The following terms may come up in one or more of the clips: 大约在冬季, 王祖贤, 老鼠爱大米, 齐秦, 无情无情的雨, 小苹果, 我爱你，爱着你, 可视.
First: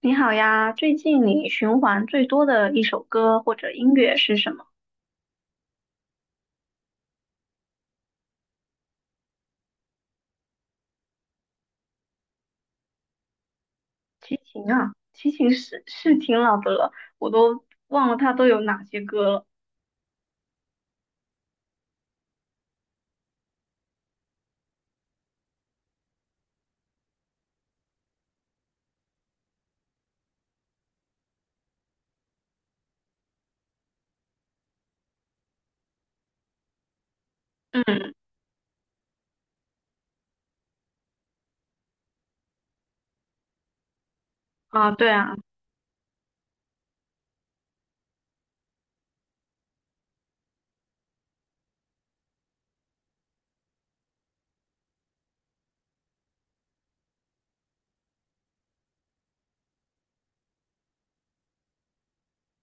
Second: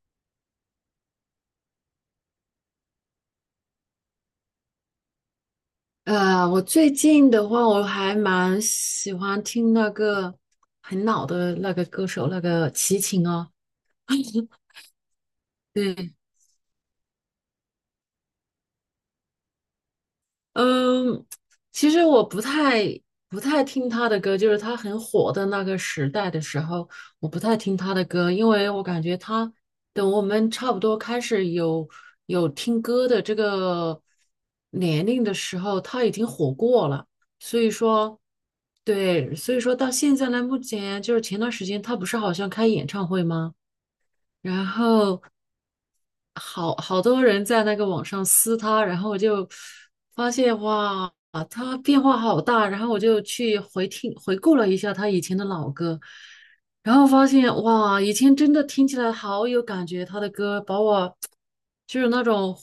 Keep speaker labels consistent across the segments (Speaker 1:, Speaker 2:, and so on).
Speaker 1: 你好呀，最近你循环最多的一首歌或者音乐是什么？
Speaker 2: 我最近的话，我还蛮喜欢听那个很老的那个歌手，那个齐秦哦。
Speaker 1: 齐 秦啊，齐秦是
Speaker 2: 对，
Speaker 1: 是挺老的了，我都忘了他都有哪些歌了。
Speaker 2: 嗯，其实我不太听他的歌，就是他很火的那个时代的时候，我不太听他的歌，因为我感觉他等我们差不多开始有听歌的这个年龄的时候，他已经火过了。所以
Speaker 1: 嗯
Speaker 2: 说，对，所以说到现在呢，目前就是前段时间他不是好像开演唱会吗？然
Speaker 1: 啊，对
Speaker 2: 后
Speaker 1: 啊，
Speaker 2: 好好多人在那个网上撕他，然后我就发现哇，啊他变化好大，然后我就去回听回顾了一下他以前的老歌，然后发现哇，以前真的听起来好有感觉，他的歌把我就是那种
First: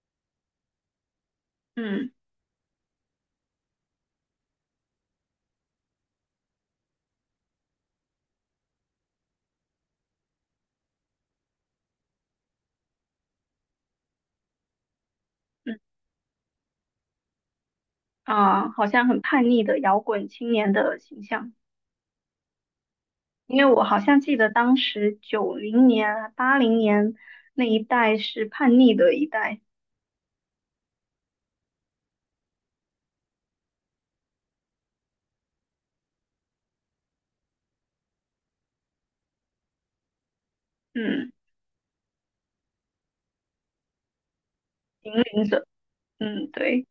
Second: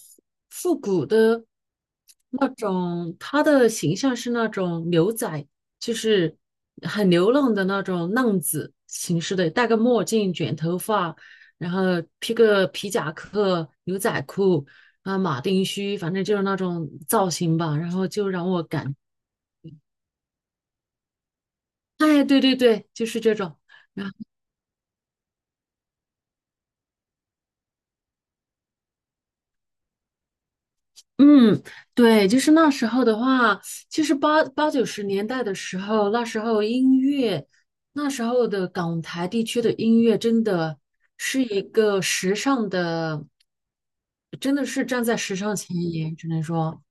Speaker 2: 复古的
Speaker 1: 嗯
Speaker 2: 那种，他的形象是那种牛仔，就是很流浪的那种浪子形式的，戴个墨镜，卷头发。然后披个皮夹克、牛仔裤啊、马丁
Speaker 1: 嗯
Speaker 2: 靴，反正就是那种造型吧。然后就让我
Speaker 1: 啊，好
Speaker 2: 感，
Speaker 1: 像很叛逆的摇滚青年的形象。
Speaker 2: 哎，对对对，就是这
Speaker 1: 因
Speaker 2: 种。
Speaker 1: 为我好
Speaker 2: 然后，
Speaker 1: 像记得当时90年啊、80年那一代是叛逆的一代。
Speaker 2: 嗯，对，就是那时候的话，其实八八九十年代的时候，那时候音乐，那时候的港台地区的音乐真的
Speaker 1: 嗯，
Speaker 2: 是一个时尚的，真的是站
Speaker 1: 引
Speaker 2: 在时
Speaker 1: 领
Speaker 2: 尚
Speaker 1: 者，
Speaker 2: 前沿，只能
Speaker 1: 嗯，
Speaker 2: 说。
Speaker 1: 对。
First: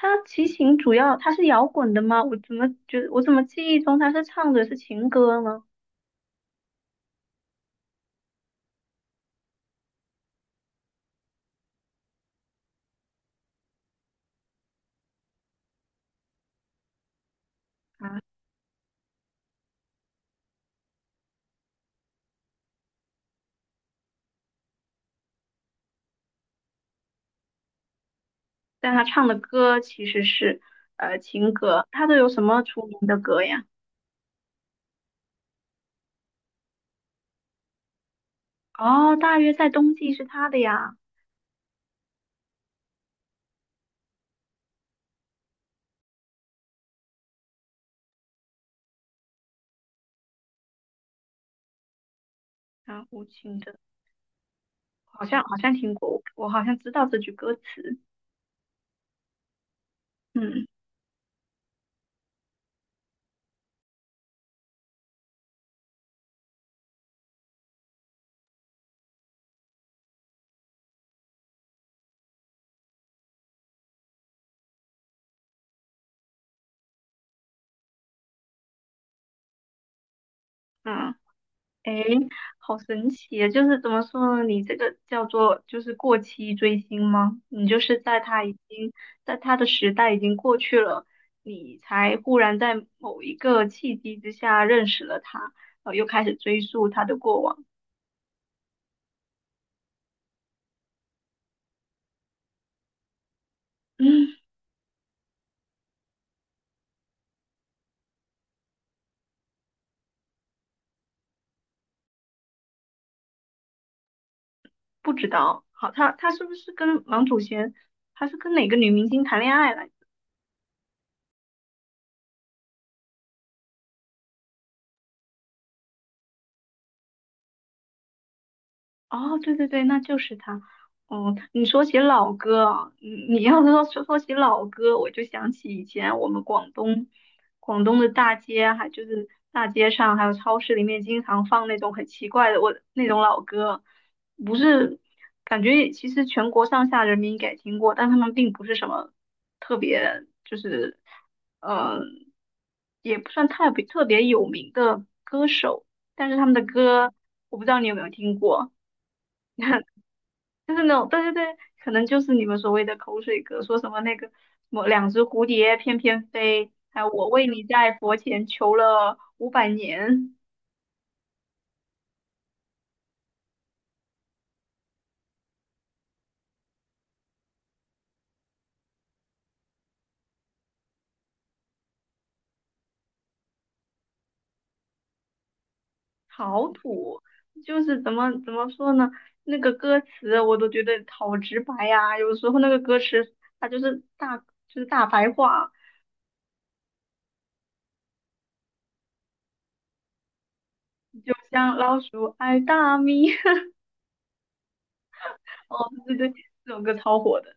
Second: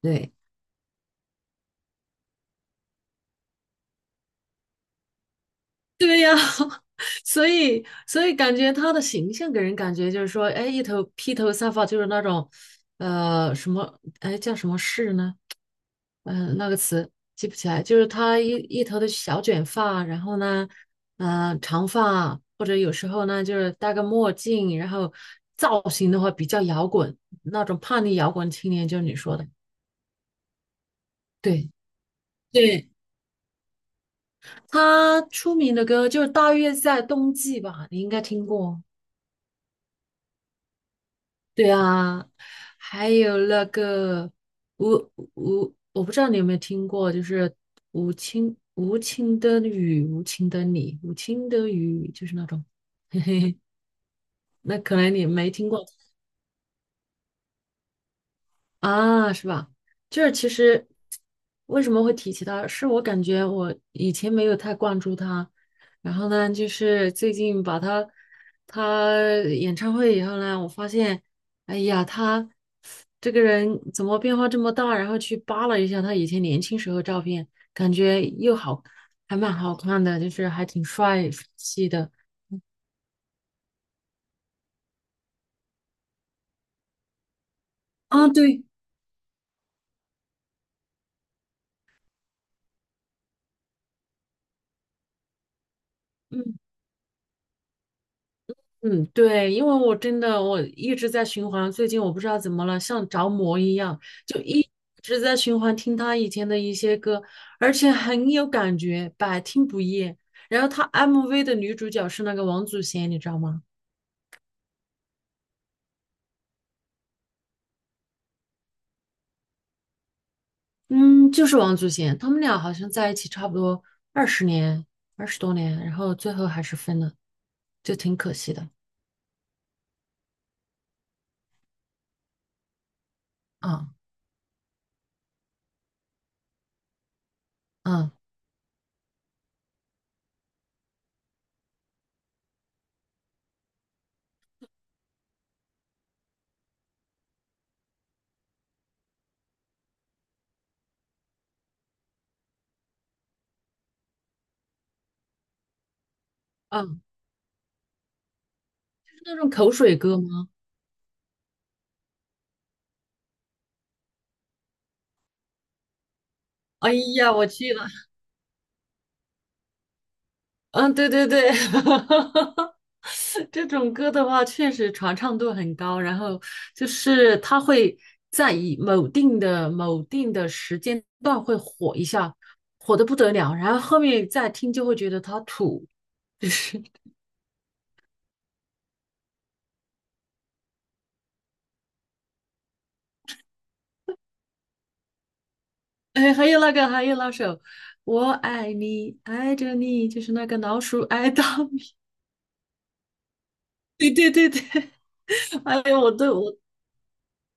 Speaker 1: 他
Speaker 2: 对。
Speaker 1: 齐秦主要他是摇滚的吗？我怎么记忆中他是唱的是情歌呢？
Speaker 2: 对呀，所以感觉他的形象给人感觉就是说，哎，一头披头散发，就是那种，哎，叫什么饰呢？那个词记不起来，就是
Speaker 1: 啊，
Speaker 2: 他一头的小卷发，然后呢，嗯、长发，或者有时候呢，就是戴个墨镜，然后造型的话比较摇滚，那种叛逆摇滚青年，
Speaker 1: 但
Speaker 2: 就
Speaker 1: 他
Speaker 2: 是你
Speaker 1: 唱
Speaker 2: 说
Speaker 1: 的
Speaker 2: 的，
Speaker 1: 歌其实是情
Speaker 2: 对
Speaker 1: 歌。他都有什么出
Speaker 2: 对，
Speaker 1: 名的歌呀？
Speaker 2: 他出名的歌就是大约在冬季吧，你应该听过。
Speaker 1: 哦，大约在冬季是他的呀。
Speaker 2: 对啊，还有那个吴，我不知道你有没有听过，就是无情无情的雨，无情的你，无情的雨，就是那种，
Speaker 1: 啊，无情的，
Speaker 2: 那可能
Speaker 1: 好
Speaker 2: 你
Speaker 1: 像
Speaker 2: 没
Speaker 1: 好
Speaker 2: 听
Speaker 1: 像
Speaker 2: 过，
Speaker 1: 听过，我好像知道这句歌词。
Speaker 2: 啊，是吧？就是其
Speaker 1: 嗯
Speaker 2: 实为什么会提起他，是我感觉我以前没有太关注他，然后呢，就是最近把他他演唱会以后呢，我发现，哎呀，他这个人怎么变化这么大？然后去扒了一下他以前年轻时候照片，感觉又好，还蛮好看的，就是还挺
Speaker 1: 嗯。
Speaker 2: 帅气
Speaker 1: 诶，
Speaker 2: 的。
Speaker 1: 好神奇啊！就是怎么说呢？你这个叫做就是过期追星吗？你就是在
Speaker 2: 啊，
Speaker 1: 他已
Speaker 2: 对，
Speaker 1: 经在他的时代已经过去了，你才忽然在某一个契机之下认识了他，然后又开始
Speaker 2: 嗯。
Speaker 1: 追溯他的过往。
Speaker 2: 嗯，对，因为我真的一直在循环，最近我不知道怎么了，像着魔一样，
Speaker 1: 嗯，
Speaker 2: 就一直在循环听他以前的一些歌，而且很有感觉，百听不厌。然后他 MV 的女主角是那个王祖贤，你知道吗？
Speaker 1: 不知道，好，他是不是跟王祖贤，他是跟哪个女明星谈恋爱来着？
Speaker 2: 嗯，就是王祖贤，他们俩好像在一起差不多二十年，二十多年，然后最后还是分了，就挺可惜的。
Speaker 1: 哦，对对对，那就是他。哦，你说起老歌啊，你要是说
Speaker 2: 嗯
Speaker 1: 说说起老歌，我就想起以前我们广东的
Speaker 2: 嗯
Speaker 1: 大街，还就是大街上还有超市里面经常放那种很奇怪的我那种老歌。不是感觉其实全国上下人民应该听过，但他们并不是什么特别，就是嗯也不算特别特别有名的歌手，但是他们的
Speaker 2: 嗯，
Speaker 1: 歌我不知道你有没有听过。
Speaker 2: 是那种口水歌吗？
Speaker 1: 就是那种，对对对，可能就是你们所谓的口水歌，说什么那个什么两只蝴蝶翩翩飞，
Speaker 2: 哎
Speaker 1: 还有我
Speaker 2: 呀，我
Speaker 1: 为你
Speaker 2: 去！了。
Speaker 1: 在佛前求了500年，
Speaker 2: 嗯，对对对，这种歌的话，确实传唱度很高。然后就是它会在以某定的某定的时间段会火一下，火的不得了。然后后面再听就会觉得它土，就
Speaker 1: 好
Speaker 2: 是
Speaker 1: 土。就是怎么说呢？那个歌词我都觉得好直白呀、有时候那个歌词它就是大就是大白话，
Speaker 2: 哎，还有那个，还有那首《我爱你，爱着你》，就是那个老鼠爱
Speaker 1: 就
Speaker 2: 大
Speaker 1: 像
Speaker 2: 米。
Speaker 1: 老鼠爱大米。
Speaker 2: 对对对对，
Speaker 1: 哦，
Speaker 2: 哎呦，我
Speaker 1: 对对
Speaker 2: 都
Speaker 1: 对，
Speaker 2: 我
Speaker 1: 这首歌超火的。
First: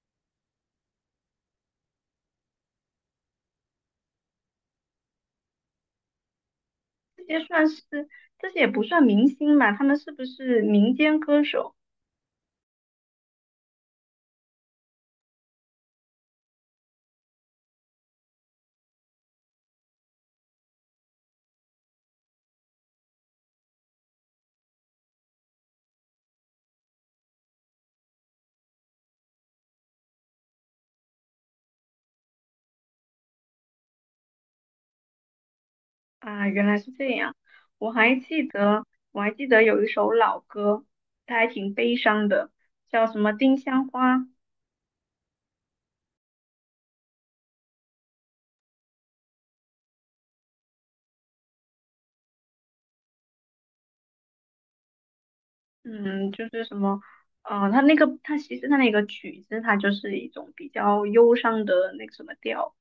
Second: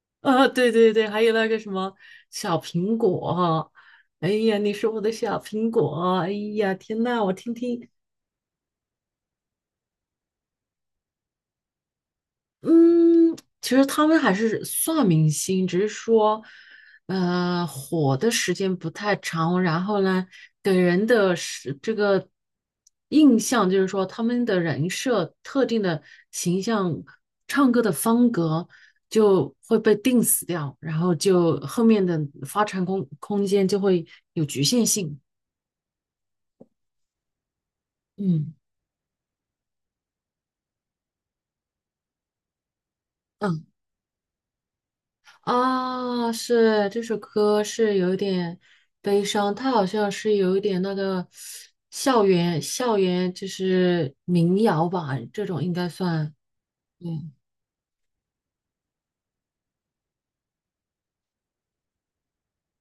Speaker 2: 啊，对对对，还有那个什么小苹果，哎呀，你是我的小苹果，哎呀，天
Speaker 1: 这
Speaker 2: 呐，我
Speaker 1: 些
Speaker 2: 听
Speaker 1: 算是
Speaker 2: 听，
Speaker 1: 这些也不算明星嘛，他们是不是民间歌手？
Speaker 2: 嗯，其实他们还是算明星，只是说，火的时间不太长，然后呢，给人的是这个印象就是说，他们的人设、特定的形象、唱歌的风格就会被定死掉，然后就后面的发展空间就会有局限性。
Speaker 1: 啊，原来是这样。我还记
Speaker 2: 嗯。
Speaker 1: 得，我还记得有一首老歌，它还挺悲伤的，叫什么《丁香花》。
Speaker 2: 啊，是这首歌是有一点悲伤，它好像是有一点那个校园就是民谣吧，这种应该
Speaker 1: 嗯，
Speaker 2: 算。
Speaker 1: 就是什么，
Speaker 2: 对，
Speaker 1: 它那个，它其实它那个曲子，它就是一种比较忧伤的那个什么调。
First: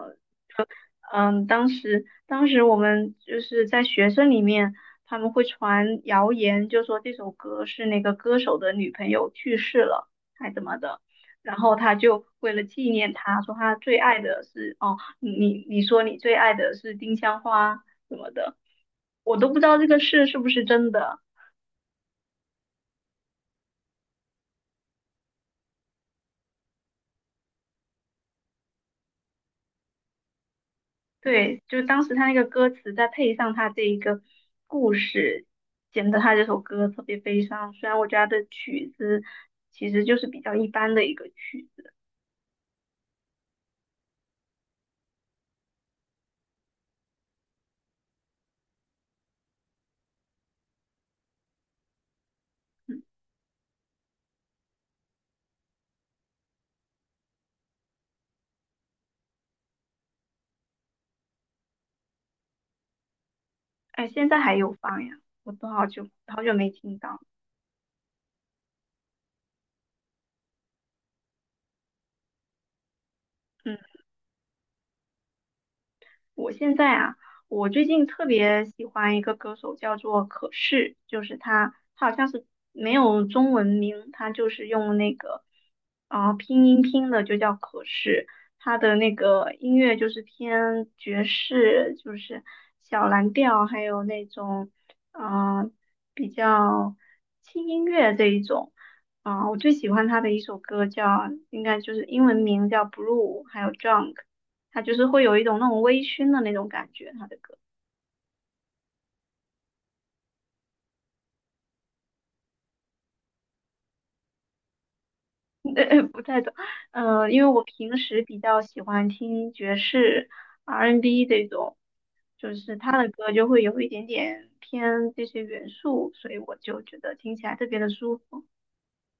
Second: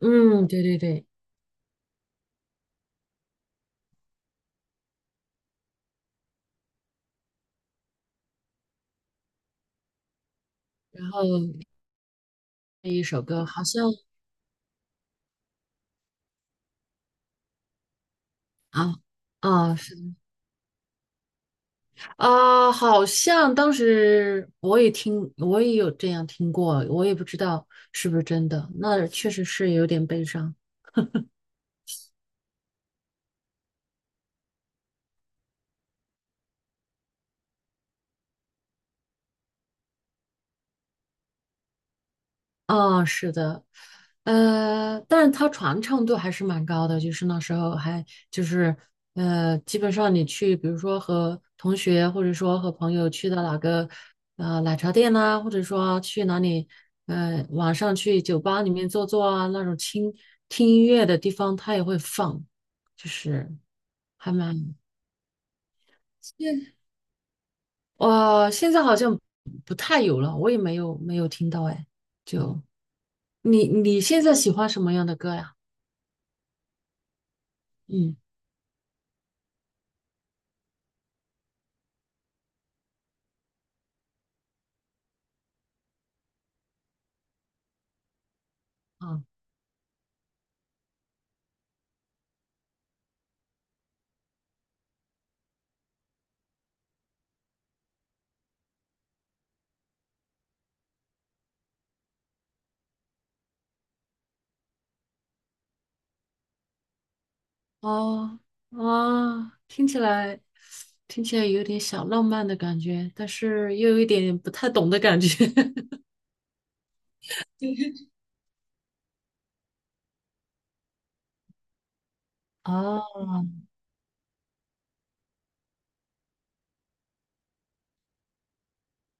Speaker 2: 嗯，对对对。
Speaker 1: 嗯，当时我们就是在学生里面，他们会传谣言，就说这首歌是那个歌手的女朋友去世了，还怎么的。
Speaker 2: 然后
Speaker 1: 然后他就为了纪
Speaker 2: 这一
Speaker 1: 念
Speaker 2: 首
Speaker 1: 她，
Speaker 2: 歌
Speaker 1: 说
Speaker 2: 好
Speaker 1: 他
Speaker 2: 像
Speaker 1: 最爱的是哦，你说你最爱的是丁香花什么的，
Speaker 2: 啊
Speaker 1: 我都不知道这
Speaker 2: 是，
Speaker 1: 个事是不是真的。
Speaker 2: 好像当时我也听，我也有这样听过，我也不知道是不是真的。那确实是有点悲伤。
Speaker 1: 对，就当时他那个歌词，再配上他这一个故事，显得他这首歌特别悲伤。虽然我觉得他的曲子其实就是比较一般的一个曲子。
Speaker 2: 哦，是的，但是它传唱度还是蛮高的，就是那时候还就是基本上你去，比如说和同学或者说和朋
Speaker 1: 嗯，
Speaker 2: 友去到哪个奶茶店呐、或者说去哪里晚上去酒吧里面坐坐啊，那种听音乐的地方，它也会放，就是
Speaker 1: 哎，现
Speaker 2: 还
Speaker 1: 在还有
Speaker 2: 蛮
Speaker 1: 放呀，我都好久好久没
Speaker 2: 现
Speaker 1: 听到。
Speaker 2: 哇，现在好像不太有了，我也没有听到哎，就
Speaker 1: 嗯。
Speaker 2: 你现在喜欢什么样的歌呀？
Speaker 1: 我现在啊，我最近
Speaker 2: 嗯，
Speaker 1: 特别喜欢一个歌手，叫做可视，就是他好像是没有中文名，他就是用那个拼音拼的，就叫可视。他的那
Speaker 2: 啊
Speaker 1: 个音乐就是偏爵士，就是小蓝调，还有那种啊、呃比较轻音乐这一种。啊、我最喜欢他的一首歌叫，应该就是英文名叫《Blue》，还有《Drunk》。他就是会有一种那种微醺的那种感觉，他的歌。
Speaker 2: 哦，啊，听起来有点小浪漫的感觉，但是又有一点不太懂的感觉。
Speaker 1: 不太懂，因为我平 时比较喜欢听爵士、R&B 这种，就是他的
Speaker 2: 哦
Speaker 1: 歌就会有一点点偏这些元素，所以我就觉得听起来特别的舒服。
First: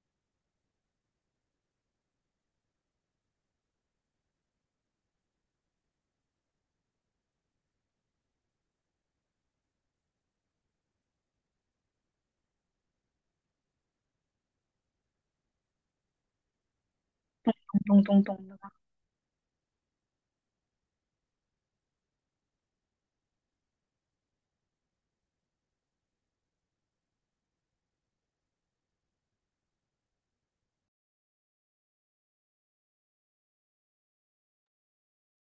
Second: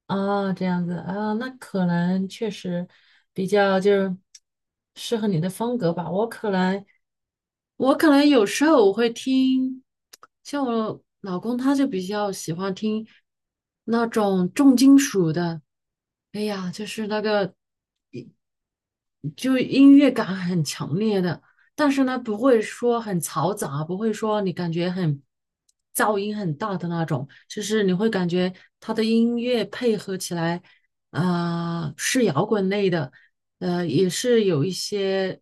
Speaker 2: 哦，这样子啊，那可能确实比较就是适合你的风格吧。我可能有时候我会听，像我老公他就比较喜欢听那种重金属的，哎呀，就是那个。
Speaker 1: 咚咚咚的。
Speaker 2: 就音乐感很强烈的，但是呢，不会说很嘈杂，不会说你感觉很噪音很大的那种，就是你会感觉它的音乐配合起来，啊、是摇滚类的，也是有一些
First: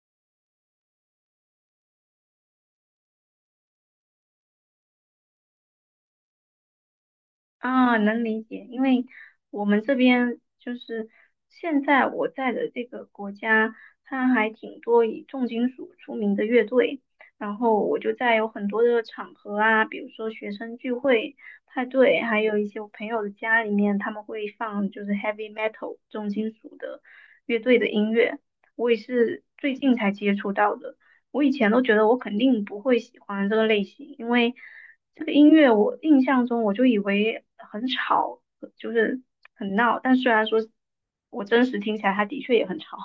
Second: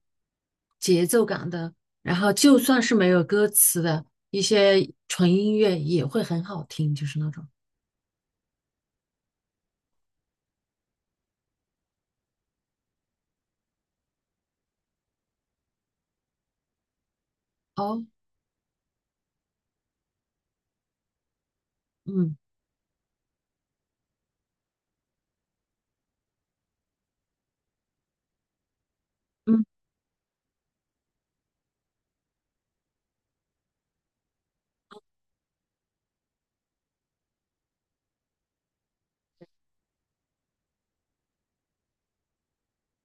Speaker 2: 节奏感的，然后就算是没有歌词的一些纯音乐也会很好听，就是那种。
Speaker 1: 啊，能理解，因为我们这边就是现在我在的这个国家，它还挺多以重金属出名的乐队，然后我
Speaker 2: 哦，
Speaker 1: 就在有很多的场合啊，比如说学生聚会、派对，
Speaker 2: 嗯
Speaker 1: 还有一些我朋友的家里面，他们会放就是 heavy metal 重金属的乐队的音乐，我也是
Speaker 2: 嗯。
Speaker 1: 最近才接触到的。我以前都觉得我肯定不会喜欢这个类型，因为这个音乐我印象中我就以为很吵，就是很闹，但虽然说我真实听起来它的确也很吵，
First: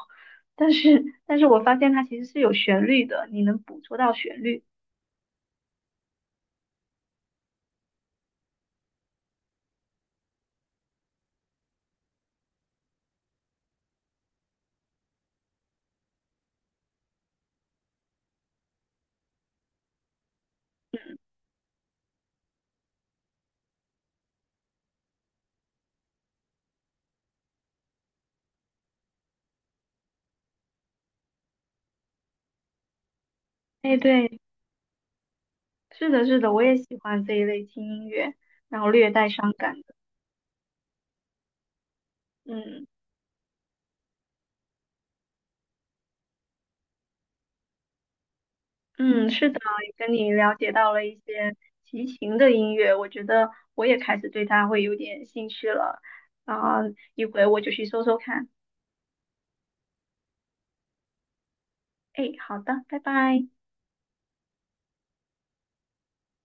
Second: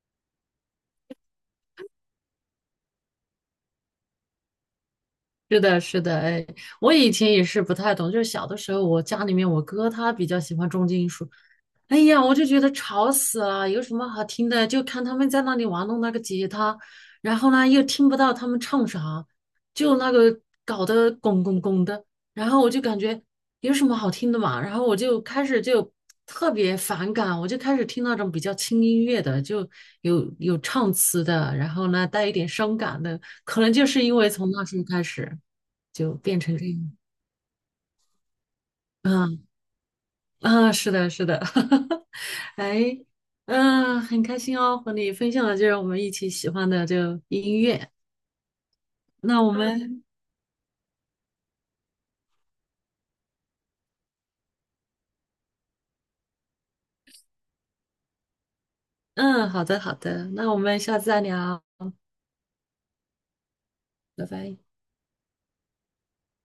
Speaker 1: 但是我发现它其实是有旋律的，你能捕捉到旋律。
Speaker 2: 是的，是的，哎，我以前也是不太懂，就是小的时候，我家里面我哥他比较喜欢重金属，哎呀，我就觉得吵死了，有什么好听的？就看他们在那里玩弄那个吉他，然后呢又听不到他们唱啥，就那个搞得拱拱拱的，然后我就感觉有什么好听的嘛，然后我就开始就特别反感，我就开始听那种比较轻音乐的，就有唱词的，然后呢带一点伤感的，可能就
Speaker 1: 哎，
Speaker 2: 是因为
Speaker 1: 对，
Speaker 2: 从那时候开始
Speaker 1: 是
Speaker 2: 就
Speaker 1: 的，
Speaker 2: 变
Speaker 1: 是的，
Speaker 2: 成
Speaker 1: 我
Speaker 2: 这
Speaker 1: 也喜
Speaker 2: 样，
Speaker 1: 欢这一类轻音乐，然后略带
Speaker 2: 嗯
Speaker 1: 伤感的。
Speaker 2: 啊，是的，是的，
Speaker 1: 嗯
Speaker 2: 哎，嗯、很开心哦，和你分享的就是我们一起喜欢的这个音乐。
Speaker 1: 嗯，
Speaker 2: 那
Speaker 1: 是
Speaker 2: 我嗯
Speaker 1: 的，也
Speaker 2: 们，
Speaker 1: 跟你了解到了一些齐秦的音乐，我觉得我也开始对它会有点兴趣了。啊，一会我就去搜搜看。
Speaker 2: 嗯，好的，好的，那我们下次再聊，
Speaker 1: 哎，好的，拜拜。
Speaker 2: 拜拜。